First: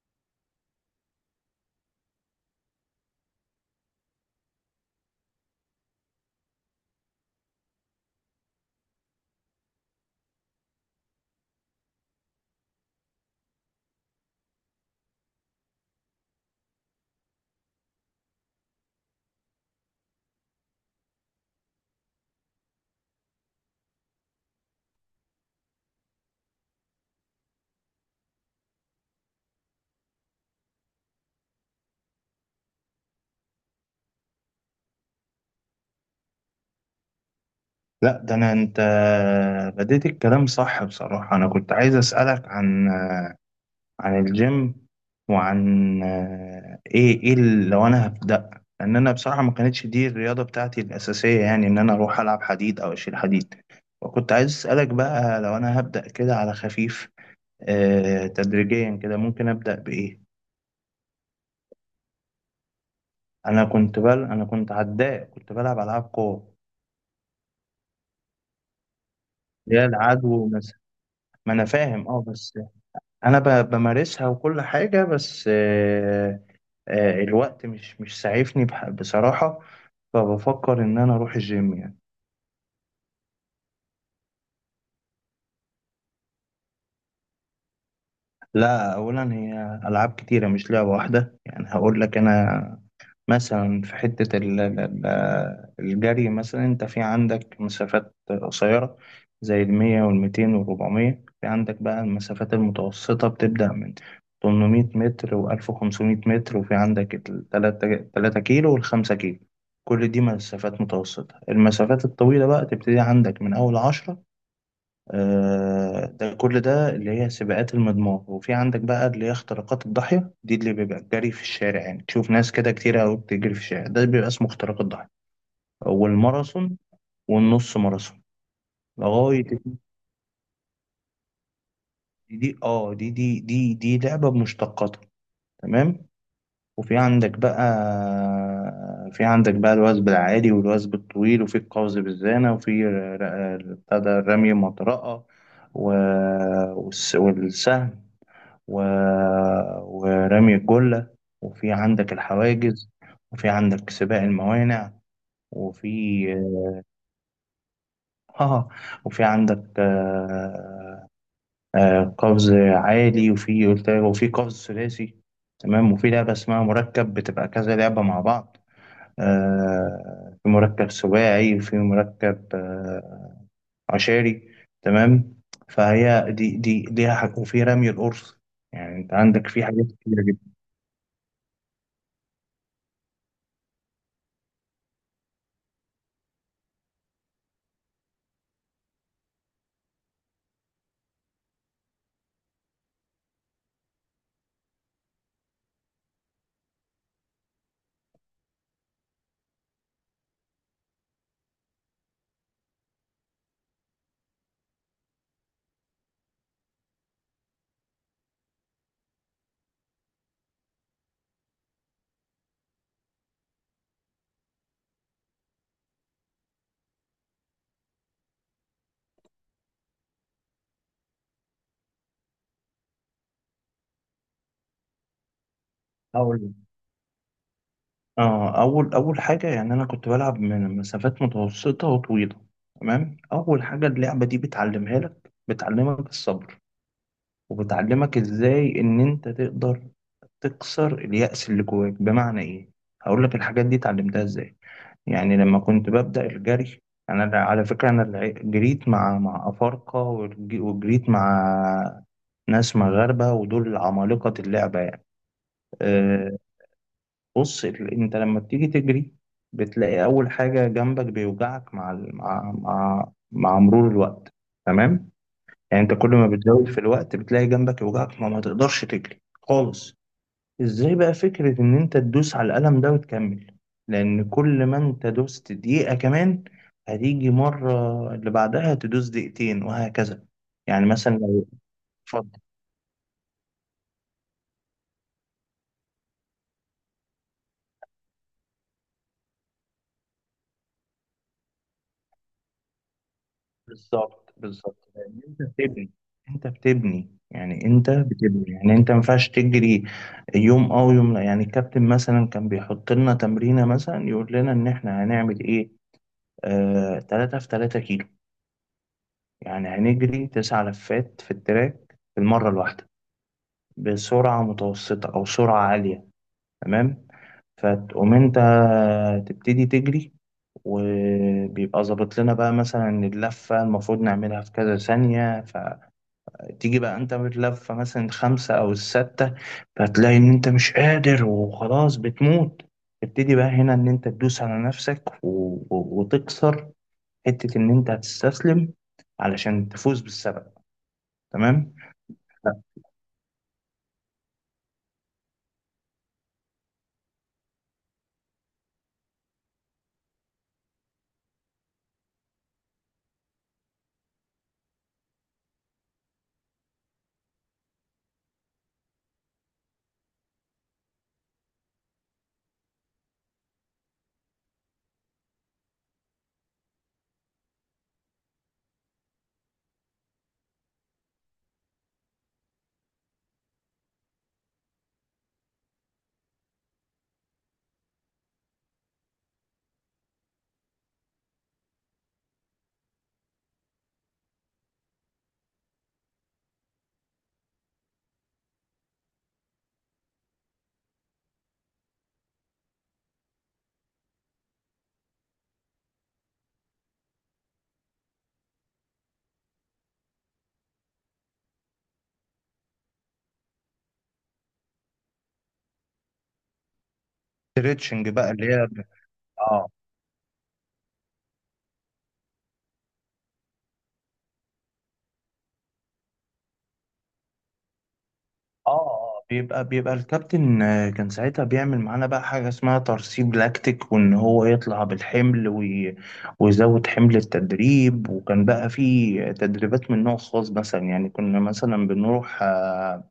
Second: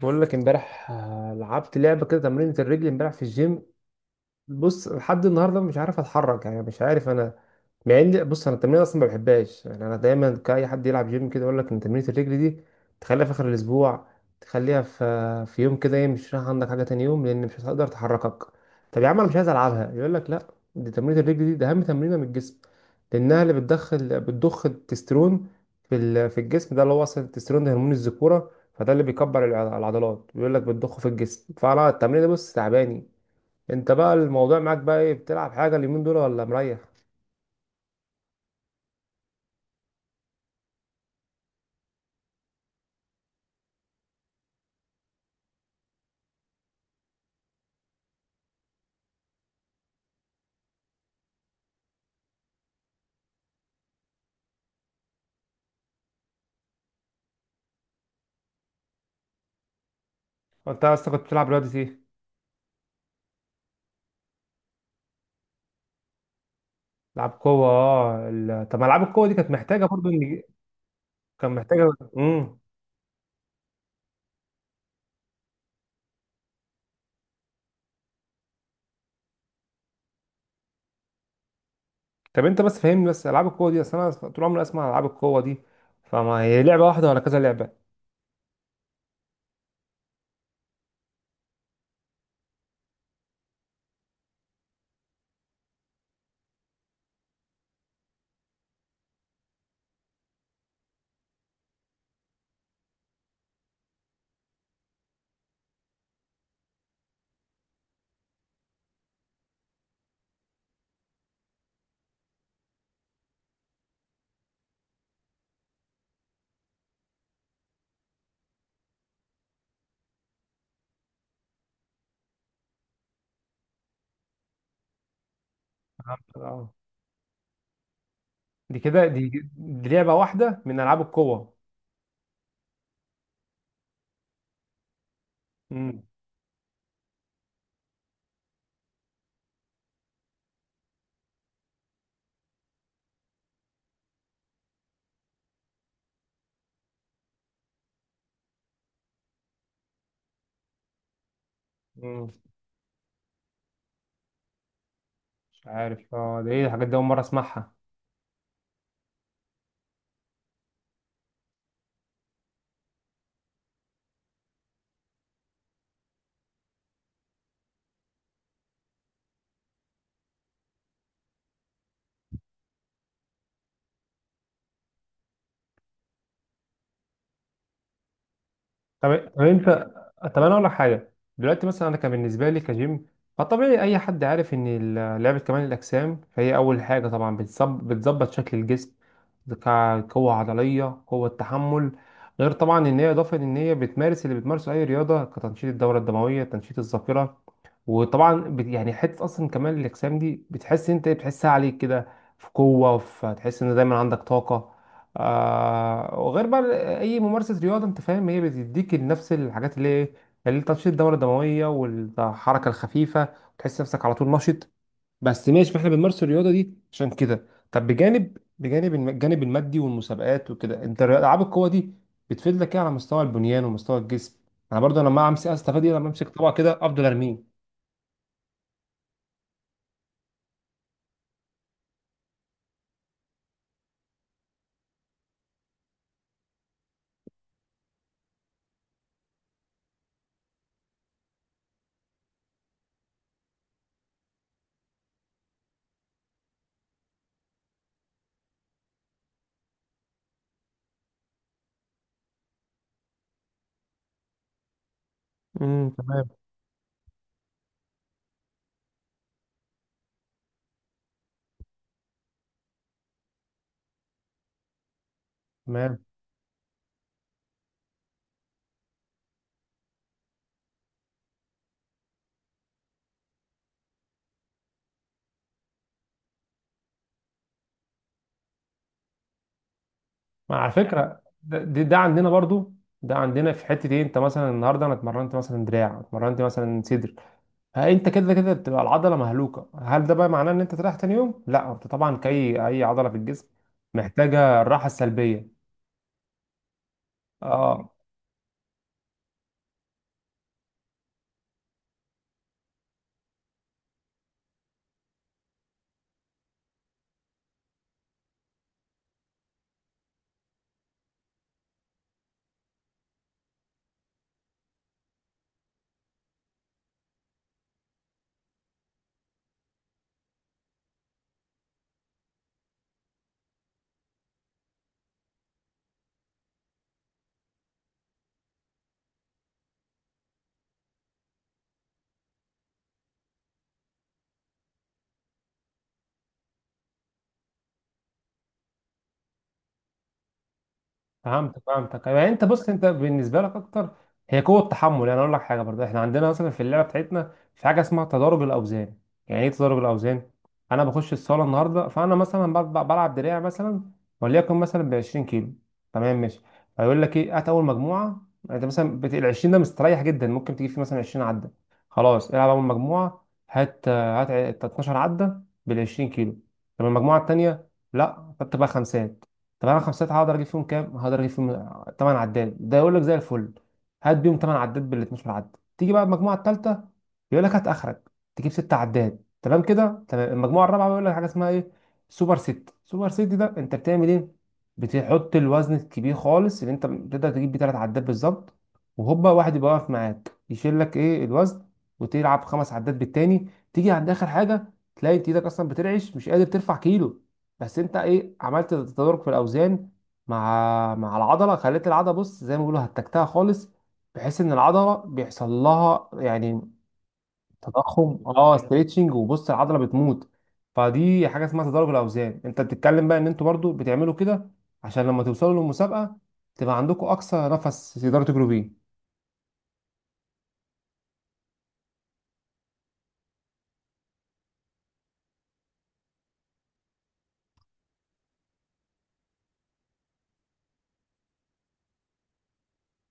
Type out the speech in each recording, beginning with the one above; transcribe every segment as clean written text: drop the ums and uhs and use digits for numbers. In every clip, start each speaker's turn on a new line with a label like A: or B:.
A: بقول لك امبارح لعبت لعبه كده تمرينة الرجل امبارح في الجيم. بص، لحد النهارده مش عارف اتحرك، يعني مش عارف انا. مع ان بص انا التمرين اصلا ما بحبهاش، يعني انا دايما، كاي حد يلعب جيم كده يقول لك ان تمرينه الرجل دي تخليها في اخر الاسبوع، تخليها في يوم كده ايه مش رايح عندك حاجه تاني يوم، لان مش هتقدر تحركك. طب يا عم انا مش عايز العبها، يقول لك لا، دي تمرينه الرجل دي ده اهم تمرينه من الجسم، لانها اللي بتدخل بتضخ التسترون في في الجسم ده، اللي هو اصلا التسترون ده هرمون الذكوره، فده اللي بيكبر العضلات، بيقول لك بتضخه في الجسم، فانا التمرين ده بص تعباني. انت بقى الموضوع معاك بقى ايه، بتلعب حاجه اليومين دول ولا مريح؟
B: لا، ده انا. انت بديت الكلام صح. بصراحة، انا كنت عايز اسألك عن الجيم، وعن لو انا هبدأ. لان انا بصراحة ما كانتش دي الرياضة بتاعتي الاساسية، يعني ان انا اروح العب حديد او اشيل حديد. وكنت عايز اسألك بقى لو انا هبدأ كده على خفيف، تدريجيا كده. ممكن ابدأ بايه؟
A: انت اصلا كنت بتلعب رياضه ايه؟
B: انا كنت انا كنت عداء، كنت بلعب العاب قوة،
A: لعب قوه. طب ما العاب القوه دي كانت
B: اللي
A: محتاجه
B: هي
A: برضو ان
B: العدو مثلا.
A: كان
B: ما انا
A: محتاجه.
B: فاهم، بس
A: امم.
B: انا بمارسها وكل حاجه. بس الوقت مش سعيفني بصراحه، فبفكر ان انا اروح الجيم يعني.
A: طب انت بس فهمني بس، العاب القوه دي، اصل انا طول عمري اسمع عن العاب القوه دي، فما هي لعبه واحده ولا كذا لعبه؟
B: لا، اولا هي العاب كتيره، مش لعبه واحده. يعني هقول لك انا مثلا في حتة الجري مثلا. انت في عندك مسافات قصيرة زي الـ100 والـ200 والـ400. في عندك بقى المسافات المتوسطة، بتبدأ من 800 متر، و1500 متر، وفي عندك 3 كيلو، والـ5 كيلو، كل دي مسافات متوسطة. المسافات الطويلة بقى تبتدي عندك من أول 10، ده كل ده اللي هي سباقات المضمار. وفي عندك بقى اللي هي اختراقات الضاحية، دي اللي بيبقى الجري في الشارع. يعني تشوف ناس كده كتير أوي بتجري في الشارع، ده بيبقى اسمه اختراق الضاحية،
A: فهمت، اه،
B: والماراثون، والنص ماراثون.
A: دي كده دي,
B: لغاية
A: دي لعبه واحده من العاب القوه.
B: دي، دي دي لعبة بمشتقاتها،
A: امم.
B: تمام. وفي عندك بقى في عندك بقى الوثب العالي والوثب الطويل، وفي القفز بالزانة، وفي ر- ر- بتاع ده رمي المطرقة، و- والسهم، و... ورمي الجلة، وفي عندك
A: امم.
B: الحواجز، وفي عندك سباق الموانع.
A: مش عارف
B: وفي
A: اه ده ايه الحاجات دي، اول مره اسمعها.
B: اه وفي عندك قفز عالي، وفي قلت وفي قفز ثلاثي، تمام. وفي لعبة اسمها مركب، بتبقى كذا لعبة مع بعض. في مركب سباعي، وفي مركب عشاري، تمام. فهي دي ليها حاجة. وفي رمي القرص. يعني انت
A: طب
B: عندك في
A: انت.
B: حاجات كتيرة
A: طب انا اقول لك حاجه. دلوقتي مثلا، انا كان بالنسبه لي كجيم فطبيعي اي حد عارف ان لعبه كمال الاجسام، فهي اول حاجه طبعا بتظبط شكل الجسم، قوه عضليه، قوه تحمل. غير طبعا ان هي اضافه، ان هي بتمارس اللي بتمارسه اي رياضه، كتنشيط الدوره الدمويه، تنشيط الذاكره. وطبعا يعني حته اصلا كمال الاجسام دي بتحس انت إيه، بتحسها عليك كده، في قوه، في تحس ان دايما عندك طاقه. وغير بقى اي ممارسه رياضه انت فاهم هي بتديك نفس الحاجات اللي ايه، اللي تنشيط الدوره الدمويه والحركه الخفيفه، وتحس نفسك على طول نشط. بس ماشي، ما احنا بنمارس الرياضه دي عشان كده. طب بجانب، الجانب المادي والمسابقات وكده، انت العاب القوه دي بتفيد لك ايه على مستوى البنيان ومستوى الجسم؟ انا برضه لما امسك، استفاد ايه لما امسك
B: جدا.
A: طبق كده افضل ارميه؟
B: اول حاجه، يعني انا كنت بلعب من مسافات متوسطه وطويله. تمام، اول حاجه اللعبه دي بتعلمها لك، بتعلمك الصبر، وبتعلمك ازاي ان انت تقدر تكسر اليأس اللي جواك. بمعنى ايه؟ هقول لك الحاجات دي اتعلمتها ازاي. يعني لما كنت ببدأ الجري، انا على فكره، انا جريت مع افارقه، وجريت مع ناس مغاربه، ودول عمالقه اللعبه يعني.
A: امم. تمام.
B: آه، بص، انت لما بتيجي تجري، بتلاقي اول حاجه جنبك بيوجعك مع ال- مع مع, مع مرور الوقت، تمام. يعني انت
A: تمام.
B: كل ما بتزود في الوقت، بتلاقي جنبك يوجعك، ما تقدرش تجري خالص. ازاي بقى فكره ان انت تدوس على القلم ده وتكمل؟ لان كل ما انت دوست دقيقه كمان، هتيجي مره اللي بعدها تدوس دقيقتين وهكذا.
A: ما على
B: يعني
A: فكره
B: مثلا،
A: ده
B: لو
A: عندنا برضو، ده عندنا في حته ايه، انت مثلا النهارده انا اتمرنت مثلا دراع، اتمرنت مثلا صدر، ها، انت كده كده بتبقى العضله مهلوكه، هل ده بقى معناه ان انت تريح تاني يوم؟ لا، انت طبعا كاي اي عضله في الجسم
B: بالظبط
A: محتاجه
B: بالظبط،
A: الراحه
B: لان انت
A: السلبيه.
B: بتبني. انت
A: اه.
B: بتبني، يعني انت ما ينفعش تجري يوم اه ويوم لا. يعني الكابتن مثلا كان بيحط لنا تمرينه، مثلا يقول لنا ان احنا هنعمل ايه. 3 في 3 كيلو، يعني هنجري 9 لفات في التراك في المره الواحده، بسرعه متوسطه او سرعه عاليه، تمام. فتقوم انت تبتدي تجري، وبيبقى ظابط لنا بقى مثلا اللفة المفروض نعملها في كذا ثانية. تيجي بقى انت بتلف مثلا الخمسة او الستة، فتلاقي ان انت مش قادر وخلاص بتموت. تبتدي بقى هنا ان انت تدوس على نفسك وتكسر حتة ان انت هتستسلم، علشان تفوز بالسبب.
A: فهمتك،
B: تمام.
A: فهمتك، يعني انت، بص، انت بالنسبه لك اكتر هي قوه التحمل. يعني اقول لك حاجه برضه، احنا عندنا مثلا في اللعبه بتاعتنا في حاجه اسمها تدرج الاوزان. يعني ايه تدرج الاوزان؟ انا بخش الصاله النهارده فانا مثلا بلعب دراع مثلا، وليكن مثلا ب 20 كيلو. تمام، ماشي. فيقول لك ايه، هات اول مجموعه، انت مثلا ال 20 ده مستريح جدا، ممكن تجيب فيه مثلا 20 عده، خلاص، العب اول مجموعه، هات 12 عده بال 20 كيلو. طب المجموعه التانيه؟ لا، فتبقى خمسات. طب انا خمسات هقدر اجيب فيهم كام؟ هقدر اجيب فيهم 8 عداد. ده يقول لك زي الفل، هات بيهم 8 عداد بال 12 عداد. تيجي بقى المجموعه الثالثه، يقول لك هات اخرك، تجيب 6 عداد، تمام كده، تمام. المجموعه الرابعه بيقول لك حاجه اسمها ايه؟ سوبر ست. سوبر ست ده انت بتعمل ايه؟ بتحط الوزن الكبير خالص اللي انت بتقدر تجيب بيه 3 عداد بالظبط، وهوبا واحد يبقى واقف معاك يشيل لك ايه الوزن، وتلعب خمس عداد بالتاني. تيجي عند اخر حاجه تلاقي انت ايدك اصلا بترعش، مش قادر ترفع كيلو. بس انت ايه عملت؟ تدرج في الاوزان، مع العضله، خليت العضله بص زي ما بيقولوا هتكتها خالص، بحيث ان العضله بيحصل لها يعني
B: ستريتشنج
A: تضخم،
B: بقى اللي
A: اه،
B: هي.
A: ستريتشنج، وبص
B: اه
A: العضله بتموت. فدي حاجه اسمها تدرج الاوزان، انت بتتكلم بقى ان انتوا برضو بتعملوا كده عشان لما توصلوا للمسابقه تبقى عندكم اقصى نفس تقدروا تجروا بيه.
B: اه بيبقى الكابتن، كان ساعتها بيعمل معانا بقى حاجة اسمها ترسيب لاكتيك، وان هو يطلع بالحمل ويزود حمل التدريب. وكان بقى في تدريبات من نوع خاص، مثلا يعني كنا مثلا بنروح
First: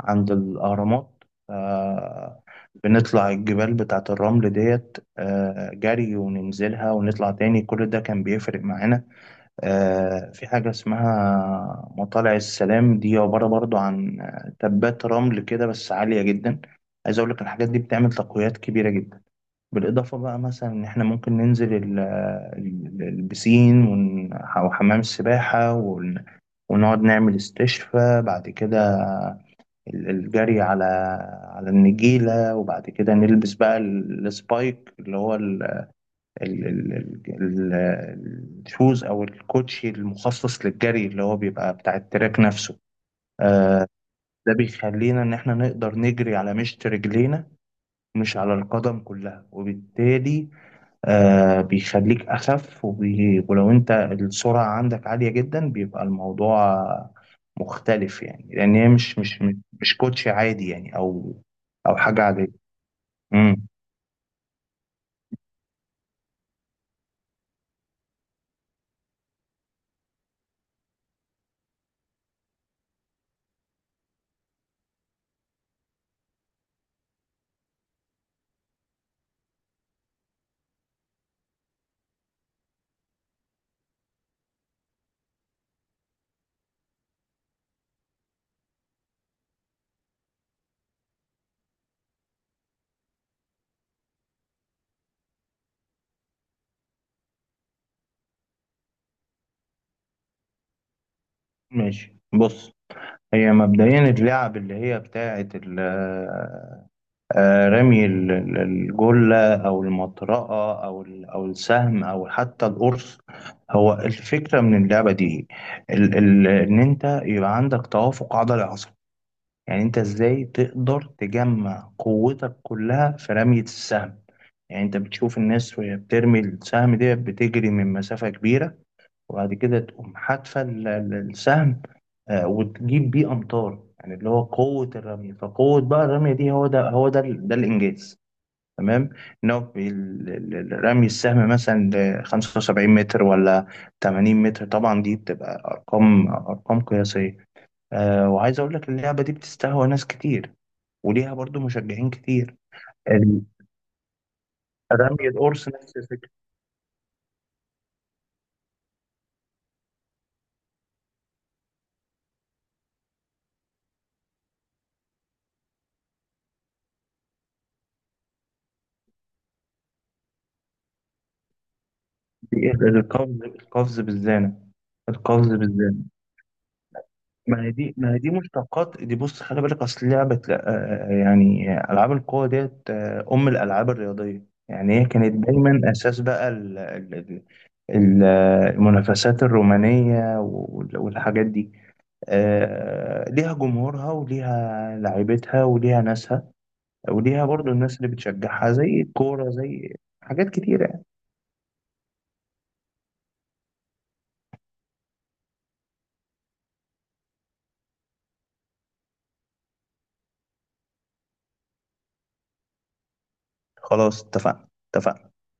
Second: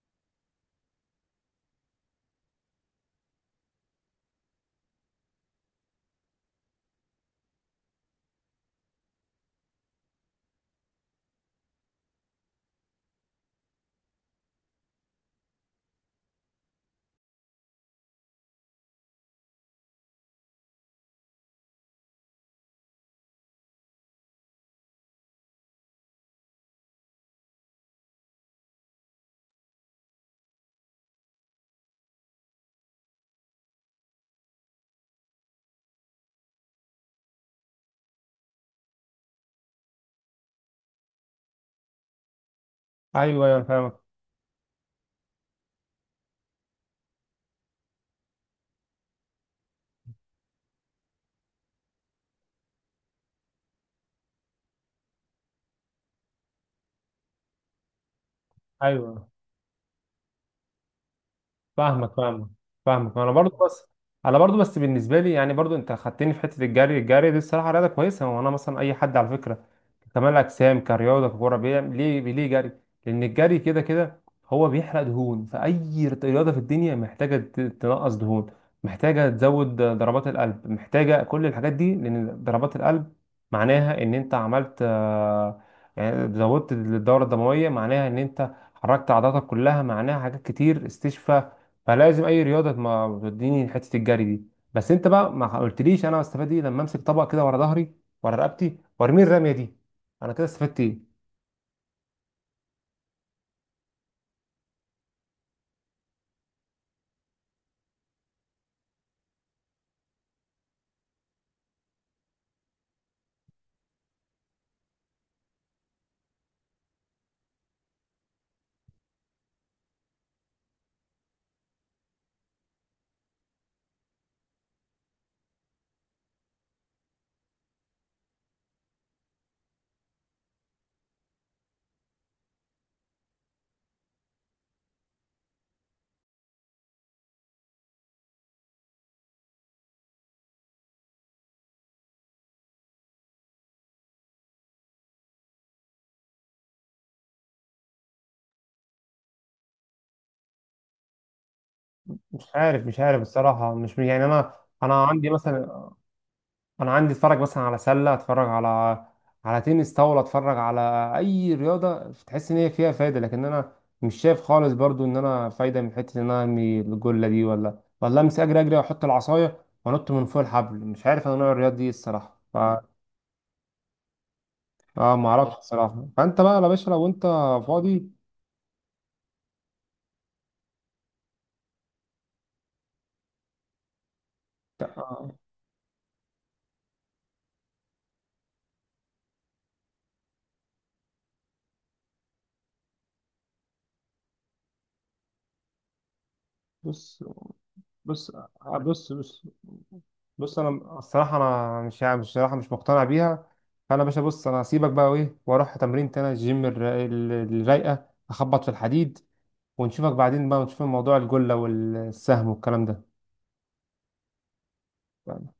B: عند الأهرامات، آه، بنطلع الجبال بتاعة الرمل ديت، جري، وننزلها ونطلع تاني، كل ده كان بيفرق معانا. في حاجة اسمها مطالع السلام، دي عبارة برضو عن تبات رمل كده بس عالية جدا. عايز أقول لك الحاجات دي بتعمل تقويات كبيرة جدا. بالإضافة بقى، مثلا إن إحنا ممكن ننزل البسين، أو حمام السباحة، ونقعد نعمل استشفاء بعد كده. الجري على النجيلة، وبعد كده نلبس بقى السبايك، اللي هو ال- ال- ال- ال- الشوز او الكوتشي المخصص للجري، اللي هو بيبقى بتاع التراك نفسه.
A: ايوه، ايوه، أنا
B: آه،
A: فاهمك.
B: ده بيخلينا ان احنا نقدر نجري على مشط رجلينا، مش على القدم كلها، وبالتالي بيخليك اخف، ولو انت السرعة عندك عالية جدا، بيبقى الموضوع مختلف. يعني لان هي مش
A: ايوه،
B: مش مش كوتشي عادي، يعني او
A: فاهمك،
B: حاجة
A: فاهمك.
B: عادية.
A: فاهمك، انا برضو
B: امم
A: بس. انا برضو بس بالنسبه لي يعني برضو، انت خدتني في حته الجري، الجري دي الصراحه رياضه كويسه، وانا مثلا اي حد على فكره كمال اجسام كرياضه ككوره بيعمل ليه جري، لان الجري كده كده هو بيحرق دهون، فاي رياضه في الدنيا محتاجه تنقص دهون، محتاجه تزود ضربات القلب، محتاجه كل الحاجات دي، لان ضربات القلب معناها ان انت عملت يعني زودت الدوره الدمويه، معناها ان انت حركت عضلاتك كلها، معناها حاجات كتير، استشفى. فلازم اي رياضه ما توديني حته الجري دي. بس انت بقى ما قلتليش، انا هستفاد ايه لما امسك طبق كده ورا ظهري، ورا رقبتي، وارمي الرميه دي، انا كده استفدت ايه؟
B: ماشي. بص، هي مبدئيا اللعب اللي هي بتاعة ال آه، رمي الجلة، أو المطرقة، أو السهم، أو حتى القرص. هو الفكرة من اللعبة دي ال ال إن أنت يبقى عندك توافق عضلي عصبي. يعني أنت إزاي تقدر تجمع قوتك كلها في رمية السهم. يعني أنت بتشوف الناس وهي بترمي السهم ده، بتجري من مسافة كبيرة وبعد كده تقوم حادفة السهم. وتجيب بيه أمطار، يعني اللي هو قوة الرمية. فقوة بقى الرمية دي، هو ده الإنجاز، تمام. ان هو رمي السهم مثلا ل 75 متر ولا 80 متر، طبعا دي بتبقى ارقام، قياسيه. وعايز اقول لك اللعبه دي بتستهوى ناس كتير، وليها برضو مشجعين
A: مش
B: كتير.
A: عارف، مش عارف
B: ال-
A: الصراحه، مش يعني انا، انا
B: رمي
A: عندي
B: القرص
A: مثلا
B: نفس الفكره.
A: انا عندي اتفرج مثلا على سله، اتفرج على تنس طاوله، اتفرج على اي رياضه تحس ان هي فيها فايده، لكن انا مش شايف خالص برضو ان انا فايده من حته ان انا ارمي الجله دي ولا امسك اجري اجري واحط العصايه وانط من فوق الحبل، مش عارف انا نوع الرياضه دي إيه الصراحه.
B: دي القفز، القفز بالزانه
A: اه، ما
B: القفز
A: اعرفش
B: بالزانه
A: الصراحه. فانت بقى يا باشا لو انت فاضي،
B: ما هي دي مشتقات دي. بص خلي بالك، اصل لعبه يعني العاب القوه ديت، ام الالعاب الرياضيه، يعني هي
A: آه،
B: كانت دايما اساس بقى ال- المنافسات الرومانية والحاجات دي. ليها جمهورها، وليها لعيبتها، وليها ناسها،
A: بص
B: وليها برضو الناس اللي
A: بص،
B: بتشجعها زي
A: بص بص،
B: الكورة، زي حاجات
A: بص
B: كتيرة
A: انا
B: يعني.
A: الصراحه انا مش الصراحه مش مقتنع بيها. فانا يا باشا بص، انا هسيبك بقى وايه، واروح تمرين تاني، الجيم الرايقه، اخبط في الحديد، ونشوفك بعدين بقى، ونشوف موضوع الجله والسهم والكلام
B: خلاص، اتفقنا، اتفقنا.
A: ده.